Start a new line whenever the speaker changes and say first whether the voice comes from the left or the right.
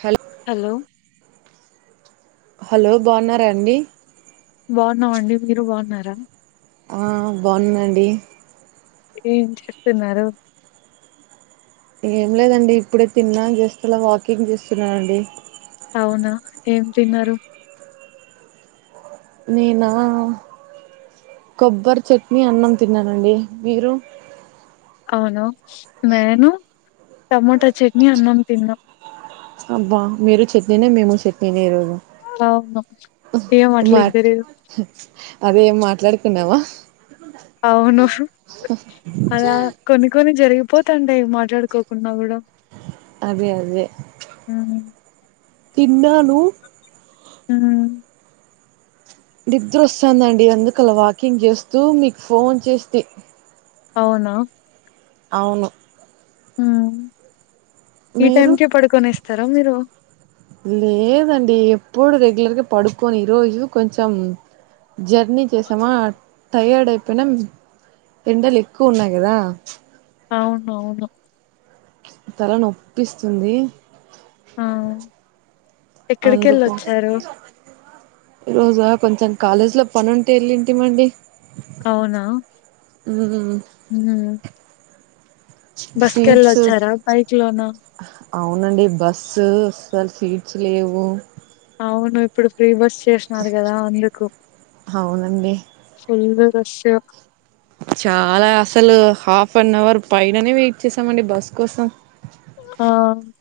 right: హల్
left: hello
right: hello బాగున్నారండీ
left: బాగున్నామండి మీరు బాగున్నారా
right: ఆ బాన్నాండీ
left: ఏం చేస్తున్నారు
right: ఏం లేదండి ఇప్పుడే తిన్నా జస్ట్ అలా వాకింగ్ చేస్తున్నానుండి
left: అవునా ఏం తిన్నారు
right: నేనా కొబ్బరి చట్నీ అన్నం తిన్నానండి మీరు
left: అవును నేను టమోటా చట్నీ అన్నం తిన్నా
right: అబ్బా మీరు చట్నీనే మేము చట్నీనే ఈ రోజు
left: అవును ఏం అట్ల
right: మాట్
left: ఇద్దరు
right: అదే ఏం మాట్లాడుకున్నావా
left: అవును అలా కొన్ని కొన్ని జరిగి పోతాంటాయి మాట్లాడుకోకుంన్నా కూడా
right: అదే అదే
left: హ్మ్
right: తిన్నాను
left: ఉమ్
right: నిద్ర వస్తదండి అందుకు అలా వాకింగ్ చేస్తూ మీకు ఫోన్ చేస్తే
left: అవునా
right: అవును
left: హ ఈ టైమ్
right: మీరు
left: కె పడుకునేస్తారా మీరు
right: ప్పుడు రెగ్యులర్గా పడుకొని ఈరోజు కొంచెం జ అన్నీ చేసామా టయర్డ్ అయిపినం ఎండలు ఎక్కువ ఉన్నాయి కదా
left: అవును అవును
right: తల నొప్పిస్తుంది
left: ఆ ఎక్కడికి వెళ్ళిొచ్చారు
right: ఈరోజా కొంచెం కాలేజ్ లో పని ఉంటే ఎళ్ళింటిమండి
left: అవునా ఉమ్ బస్
right: సీట్స్
left: కెళ్ళొచ్చారా బైక్ లోన
right: అవునండి బస్సు ఆసల్ సీట్స్ లేవు
left: అవును ఇప్పుడు ఫ్రీ బస్ చేసినారు కదా అందుకు
right: అవునండి
left: ఫుల్ రష్
right: చాలా అసలు హాఫ్ అన్ అవర్ పైైననే వెయిట్ చేసామండి బస్ కోసం
left: ఆ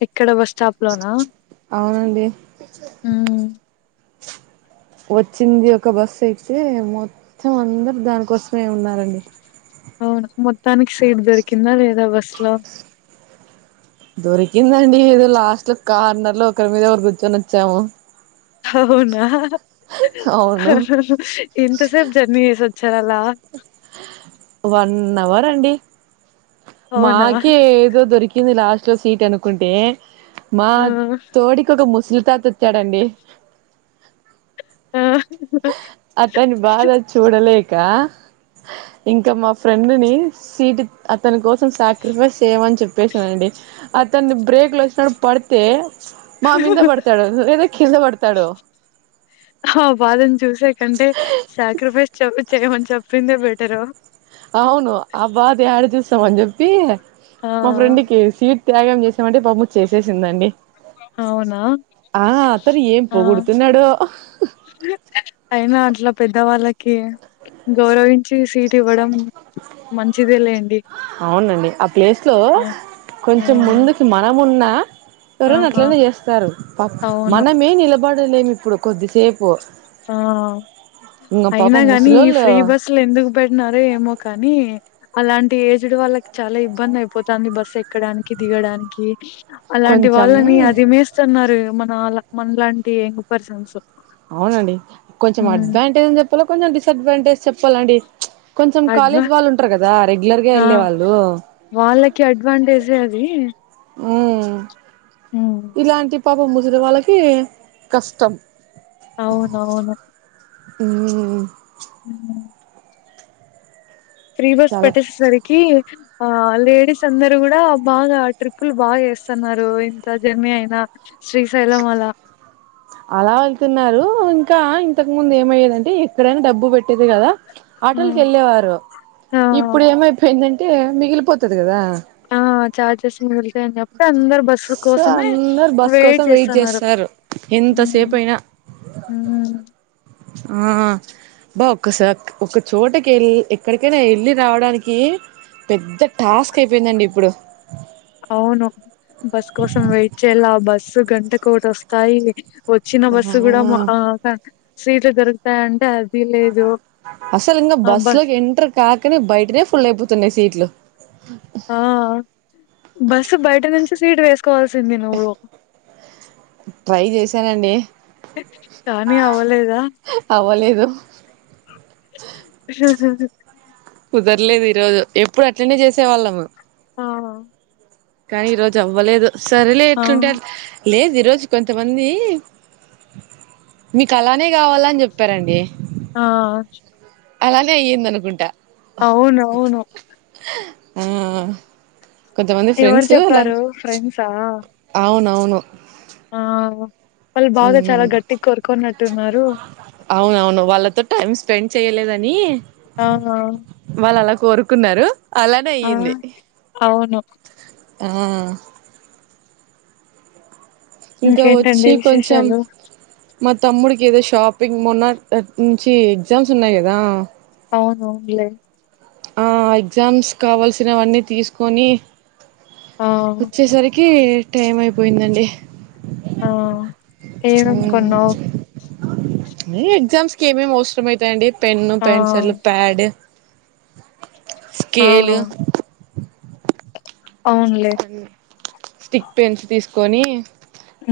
left: ఇక్కడ బస్ స్టాప్ లోనా
right: అవునండి
left: మ్
right: వచ్చింది ఒక బస్సు అక్తే మొత్తం అందరు దానికోసమే ఉన్నారండి
left: అవును మొత్తానికి సీట్ దొరికిందా లేదా బస్ లో
right: దొరికిందండి ఏదో లాస్ట్ కార్నర్ లో ఒకరి మీద ఒకరు కూర్చొని వచ్చాము
left: అవునా
right: అవును
left: ఇంత స జర్నీ సద్ చరాల
right: వన్అవర్ అండి
left: అవునా
right: మాకి ఏదో దొరికింది లాస్ సీట్ అనుకుంటే మా
left: ఆ
right: తోడికి ఒక ముసలితాతో చూడండి
left: ఆ
right: అతను బాధ చూడలేక ఇంకా మా ఫ్రెండ్ని సీట్ అతని కోసం సాక్రిఫైస్ చేయమని చెప్పేసాండి అతను బ్రేక్ లో వచ్చ పడితే మా మీంద పడతాడు లేదా కింద పడతాడు
left: వాదని చూసా కంటే సాక్రిఫైస్ చె చేయమని చెప్పిందే బెటరు
right: అవును ఆ బాధ ఏడి చూస్తాం అని చెప్పి
left: ఆ
right: మా ఫ్రెండ్కి సీట్ త్యాగం చేసామంటే పమ్ము చేసేసిందండి
left: అవునా
right: ఆ అతను ఏం
left: ఆ
right: పోొగుడుతున్నాడు
left: అయినా అంట్లో పెద్ద వాళ్ళకి గౌరవించి సీట్ ఇవ్వడం మంచిదే లేండి
right: అవునండి ఆ ప్లేస్లో
left: ఆ ఆ
right: కొంచెం ముందుకి మనము ఉన్న ఎవరనా
left: ఆ
right: అట్లనే చేస్తారు
left: అవును
right: మనమే నిలబడలేము ఇప్పుడు కొద్దిసేపు
left: ఆ
right: ఇంగ
left: అయినా
right: పాపం
left: కాని ఈ
right: ముసలోళ్ళు
left: ఫ్రీ బస్సులు ఎందుకు పెట్టినార ఏమో కానీ అలాంటి ఏజ్డ్ వాళ్ళకి చాలా ఇబ్బంది అయిపోతుంది బస్సు ఎక్కడానికి దిగడానికి అలాంటి
right: కొంచెం
left: వాళ్ళని అది మేస్తున్నారు మన ల మన లాంటి యంగ్ పర్సన్స్
right: అవునండి కొంచెం
left: హ్మ్.
right: అడ్వాంటేజ్ని చెప్పాలో కొంచెం డిసడ్వాంటేజ్ చెప్ప చెప్పాలండి కొంచెం
left: అడ్వా
right: కాలేజ్ వాళ్ళు ఉంటారు కదా రెగ్యులర్గా
left: ఆ
right: వెళ్ళే వాళ్ళు
left: వాళ్ళకి అడ్వాంటేజే అది
right: ఉ
left: హ్మ్.
right: ఇలాంటి పాపం ముసరి వాళ్ళకి కష్టం
left: అవునవును
right: ఉ
left: హ ఫ్రీ బస్
right: చాలా
left: పట్టేసేసరికి ఆ లేడీస్ అందరూ గూడా బాగా ట్రిప్పులు బాగా ఏస్తున్నారు ఇంత జర్నీ అయినా శ్రీశైలమలా
right: అలా వెళ్తున్నారు ఇంకా ఇంతకు ముందు ఏమయ్యేదంటే ఎక్కడైనా డబ్బు పెట్ ేది కదా ఆటలకి
left: హ్మ్.
right: వెళ్ళేవారు
left: ఆ
right: ఇప్పుడు ఏమైపోయిందంటే అంటే మిగిలిపోతుది కదా
left: చఛార్జెస్ మిగులుతాయని చెప్పి అందరు బస్సు
right: సో
left: కోసమే వెయిట్ చేస్తున్నారు
right: ఎంతసేపయినా
left: ఊం
right: ఆ బా ఒక్కసాక్ ఒక్క చోటకి ఎళ్ ఎక్కడికైనా వెళ్ళి రావడానికీ పెద్ద టాస్క్ అయిపోయిందండి ఇప్పుడు
left: అవును బస్ కోసం వెయిట్ చేయలా బస్సు గంటకు ఒకటి వస్తాయి వచ్చిన బస్సు కూడా మ ఆ సీట్లు దొరుకుతాయంటే అది లేదు
right: అసలు ఇంగ బస్ లోకి ఎంటర్ కాకనే బయటనే ఫుల్ అయిపోతున్నాయి సీట్లు
left: ఆ బస్సు బయట నుంచి సీటు వేసుకోవాల్సింది నువ్వు
right: ట్రై చేసానండి
left: కానీ అవ్వలేదా
right: అవ్వలేదు
left: హుహుహు
right: కుదర్లేదు ఈరోజు ఎప్పుడు అట్లనేే చేసే వాళ్ళము
left: ఆహా
right: కానీ ఈరోజు అవ్వలేదు సరెలే
left: ఆ
right: ఎట్లుంటే అట్ లేదు ఈరోజు కొంతమందీ మీకలానే కావాలని చెప్తరండి
left: ఆ
right: అలానే అయ్యిందనుకుంటా
left: అవునవును
right: ఆ కొంతమంది
left: ఎవరు
right: ఫ్రెండ్స్ అలా
left: చెప్పారు ఫ్రెండ్సా
right: అవునవ్ మొ
left: ఆ వాళ్ళు బాగా చాలా గట్టిగ్ కోరుకునట్టున్నారు
right: అవునవును వాళ్ళతో టైం స్పెండ్ చేయలేదని
left: ఆహా
right: వాళ్ళు అలా కోరుకున్నారు అలానే అయ్యింది
left: అవును
right: ఆ ఇంకా వచ్చి
left: ఇంకేంటండి
right: కొంచెం
left: విశేషాలు
right: మా తమ్ముడికి ఏదో షాపింగ్ మొన్న నుంచి ఎగ్జామ్స్ ఉన్నాయి కదా
left: అవునవును లే
right: ఆ ఎగ్జామ్స్ కావాల్సినవన్నీ తీస్కోని
left: ఆ
right: వచ్చేసరికి టైం అయిపోయిందండి
left: ఆ ఏమేం కొన్నావ్
right: ఎగ్జామ్స్ కి ఏమేమి అవసరం అయితాయండి పెన్ను
left: ఆ
right: పెన్సిల్ ప్యాడ్
left: ఆ
right: స్కేలు
left: అవునులే
right: అన్ స్టిక్ పెన్స్ తీసుకోని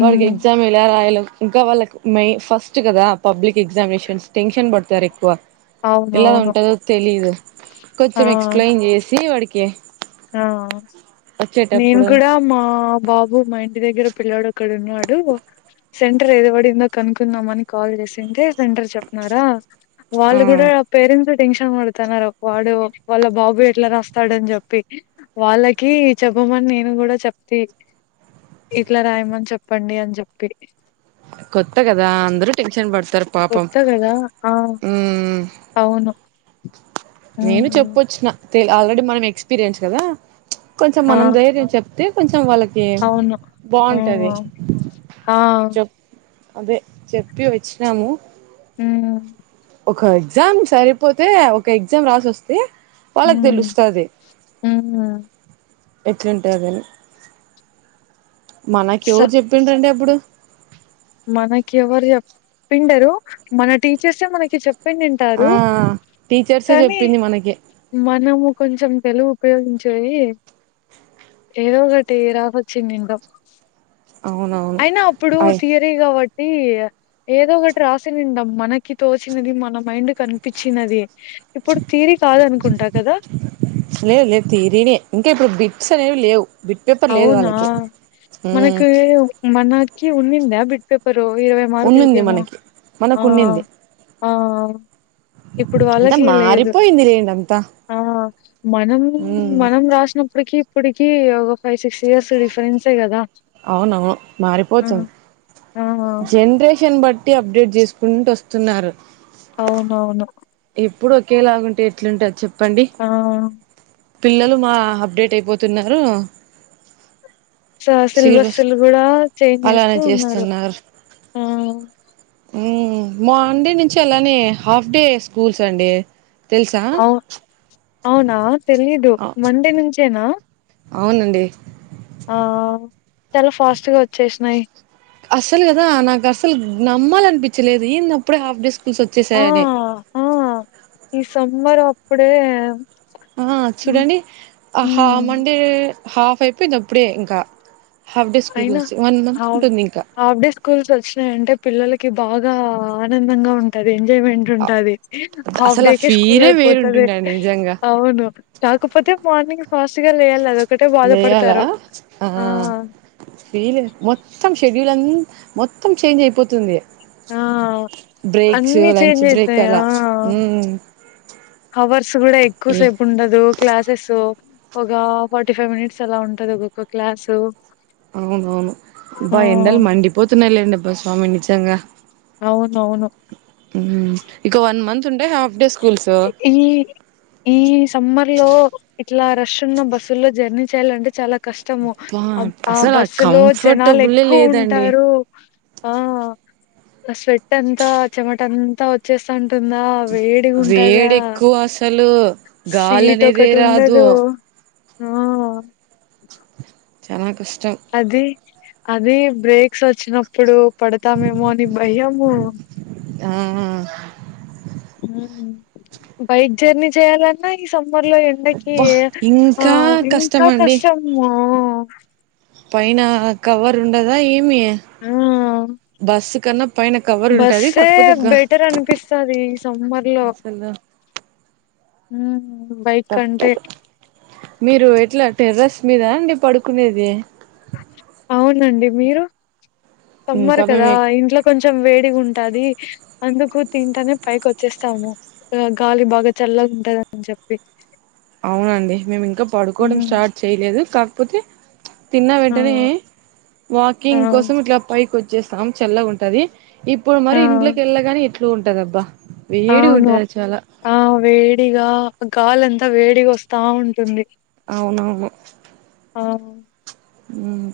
left: ఉమ్
right: ఎగ్జామ్ ఎలా రాయలో ఇంకా వాళ్ళకు మే ఫస్ట్ గదా పబ్లిక్ ఎగ్జామినేషన్స్ టెన్షన్ పడతారు ఎక్కువ ఎలా
left: అవునవును
right: ఉంటదో తెలీదు కొంచెం
left: ఆ
right: ఎక్స్ప్లెయిన్ చేసి వాడికి
left: ఆ నేను
right: వచ్చేటప్పుడు
left: కూడా మా బాబు మా ఇన్ టి దగ్గర పిల్లాడు ఒకడున్నాడు సెంటర్ ఏది బడిందో కనుక్కుందాం అని కాల్ చేసింటే తరు చెప్నారా
right: ఆ
left: వాళ్ళు గుడా పేరెంట్సే టెన్షన్ పడుతాన్నారు వాడు వాళ్ళ బాబు ఎట్లా రాస్తాడని చెప్పి వాళ్ళకి చెప్పమని నేను కూడా చెప్తీ ఇట్లా రాయమని చెప్పండి అని చెప్పి
right: కొత్త గదా అందరూ టెన్షన్ పడ్ తరు పాపం
left: కొత్త కదా ఆ
right: ఊ
left: అవును
right: నేను
left: ఉమ్
right: చెప్పొచ్చిన తేల్ ఆల్రెడీ మనం ఎక్స్పీరియన్స్ కదా కొంచం
left: ఆ
right: మనం ధైర్యం చెప్తే కొంచెం వాళ్ళకి
left: అవును ఆ
right: బాగుంటది
left: ఆ
right: చెప్ అదే చెప్పి వచ్చినాము
left: ఉమ్
right: ఒక ఎగ్జామ్ సరిపోతే ఒక ఎగ్జామ్ రాసొస్తే వాలక్
left: ఉమ్
right: దెలుస్తాది
left: ఉమ్
right: ఎట్లుంటాదని మనకు
left: స
right: ఎవరు చెప్పిండ్రండి అప్పుడు
left: మనకి ఎవరు చెప్పిండరు మన టీచర్సే మనకి చెప్ పిండింటారు
right: ఆ టీచర్సే
left: కానీ
right: చెప్పింది మనకి
left: మనము కొంచెం తెలివి ఉపయోగించేది ఏదో ఒకటి రాసొచ్చినిండో
right: అవునవును
left: అయినా అప్పుడు
right: అయ్
left: థిరీ గావట్ తి ఆ ఏదో ఒకటి రాసిందం మనకి తోచినది మన మైండ్ కనిపిచినది
right: లేద్ లేద్ థీరినే ఇంకేపుడు బి అసలేం లేవు బిట్ పేపర్ లేదు
left: అవునా
right: వాళ్ళకి ఉమ్
left: మనకు మనకి ఉన్నిందా బిట్ పేపర్ తో ఇరవై మార్ కుల్
right: ఉన్నింది
left: కేమో
right: మనకి
left: ఆ
right: మనకు ఉన్నింది
left: ఆ ఆ ఆ ఇప్పుడు వాళ్ళ
right: అంతా
left: జీ లేదు
right: మారిపోయింది లేండి అంతా
left: ఆ మనం
right: ఉమ్
left: మనం రాసినప్ డ్ టికి ఇపుడికి ఓ ఓ ఫై సిస్ ఇయర్స్ రిఫరెన్స్ ఏ గదా
right: అవును
left: ఆ!
right: మారిపోతుంది
left: ఆ!
right: జన్ రేషన్ బట్ ట్టీ అబ్ డెట్ చేసుకుంటూ ఒస్తున్నారు
left: అవునవును.
right: పుడు ఒకేలాగుంటే ఎట్లుంటది చెప్
left: ఆ
right: పిల్లలు మా అబ్ డెట్ అయిపోతున్నారు
left: స సిల్
right: సిలబస్
left: బస్సులు గూడా చేంజ్ జేస్తూ
right: అలానే
left: ఉన్నారు
right: చేస్తున్నారు
left: ఆ
right: ఊమ్ మాండె నుంచి అలానే హాఫ్ డే స్కూల్స్ అండి తెల్ సా
left: అవు
right: ప్చ్
left: అవునా తెలిదు మండే నుంచేనా
right: అవునండి
left: ఆ చలా ఫాస్ట్ గా వచ్చేసినాయి
right: అసలు కదా నాకు అసలు నమ్మాలనిపిచలేదు ఏందబ్ అప్ డె హఫ్ డే స్కూల్స్
left: ఆ!
right: ఒచ్చేసాయాన్ని
left: ఇప్పుడే యమ్
right: ఆ చూడండి ఆహా
left: హ్మ్.
right: మండే హాఫ్ అయిపెంది అప్పుడే ఇంకా హాఫ్ డే స్కూల్ కొస్ సే [unintelligible] వన్ మంత్ ఉంటుంది ఇంకా
left: కూల్స్ ఒచ్ నయంటే పిల్లలకి బాగా ఆ ఆనందంగా ఉంటది ఇన్ జేమెంట్ ఉంటది హాఫ్
right: అసలు ఆ
left: డేకే స్కూల్
right: ఫీలే
left: అయిపోతది
right: వేరుంటుండే అండి నిజంగా
left: అవును కాకపోతే తె మార్ నింగ్ ఫాస్ట్ గా లేయాలే అదొకటే బాధపడతారు ఆ
right: ఎయిలే మొత్తం షెడ్యూల్ అం మొత్తం చేంజ్ అయిపోతుంది
left: ఆ
right: బ్రేక్స్
left: అన్నీ
right: లంచ్
left: చేంజ్
right: బ్రేక్
left: అయితయి ఆ
right: అలా
left: ఆ
right: ఉమ్
left: హవర్స్ గూడా ఎక్కు
right: ఏ
left: సేపు ఉండదు క్లాసెసు ఒక ఫార్టీ ఫైవ్ మినిట్స్ అలా ఉంటది ఒకోక క్లాసు
right: అవునవును
left: ఆ
right: బా ఎండలు మండిపోతున్నాలేండబ్బ స్వామి నిజంగా
left: అవునవును
right: ఊమ్ ఇక వన్ మంత్ ఉంటే హాఫ్ డే స్కూల్స్ అబ్బా
left: హి ఈ ఈ సమ్మర్ లో ఇట్లా రష్ ఉన్న బస్సుల్లో జర్నీ చేయాలంటే చాలా కష్టము అబ్ ఆ
right: అసలు
left: బస్సు లో జనాలు
right: కంఫర్టబులే
left: ఎక్కు
right: లేదండి
left: వుంటారు ఆ స్వెట్ అంతా చెమట అంతా వచ్చేస్త ఉంటుందా. వేడి ఉంటదా
right: వేడి ఎక్కువ అసలు గాలి
left: సీట్
right: అనేదే రాదు
left: ఒకటుండదు ఆ ఆ [unintelligible]
right: చానా కస్
left: అది అది బ్రేక్స్ ఒచ్ నప్పుడు పడతామేమో అని భయము
right: ఆ ఆ
left: హుమ్ బైక్ జేర్నీ చేయాలన్నా ఈ సం మర్ [unintelligible] ల ఎండకి
right: అబ్బా
left: ఆ
right: ఇంకా కష్టం
left: ఇంకా
right: అండి
left: కష్టం మా
right: పైన కవర్ ఉండదా ఏమి
left: ఆ
right: బస్సు కన్నా పైన కవర్ ఉంటది
left: బస్సే
right: కాకపోతే గా
left: బెటర్ అనిపిస్తది ఈ సమ్మర్ లో
right: అసలు
left: హుమ్ బైక్ కంటే
right: తప్పదు మీరు ఎట్లా టెర్రస్ మీదాండి పడుకునేది.
left: అవునండి. మీరు సమ్మారు
right: ఇంకా
left: కదా
right: మేము
left: ఇంట్లో కొంచెం వేడిగా ఉంటాది. అందుకు తింటానే పైకి వచ్చేస్తాము. గాలి బాగా చల్లగా ఉంటదని చెప్పి.
right: అవునండి మేము ఇంకా పడుకోవడం
left: మ్మ్
right: స్టార్ట్ చేయలేదు. కాకపోతే తిన్న
left: ఆ
right: వెంటనే
left: ఆ
right: వాకింగ్ కోసం ఇట్లా పైకి వచ్చేస్తాం. చల్లగా ఉంటది ఇప్పుడు
left: ఆ
right: మరి ఇంట్లోకి ఏళ్ళగానే ఎట్లు ఉంటదబ్బా. వేడి
left: అవును
right: ఉంటది చాలా
left: ఆ వేడిగా గాలంత్ అంత వేడిగా వస్తా ఉంటుంది.
right: అవునవును
left: ఆమ్
right: ఉమ్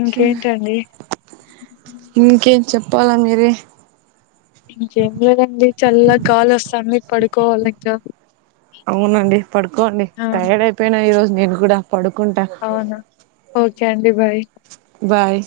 left: ఇంకేంటండి
right: ఇంకేం చెప్పాలా మీరే
left: ఇంకేం లేదండి చల్ల గాలోస్తాంది. పడుకోవాలి ఇంకా.
right: అవునండి పడుకోండి
left: ఆ
right: తయర్డ్ అయిపోయిన నేను గూడా పడుకుంటా.
left: కే అండి బాయ్
right: బాయ్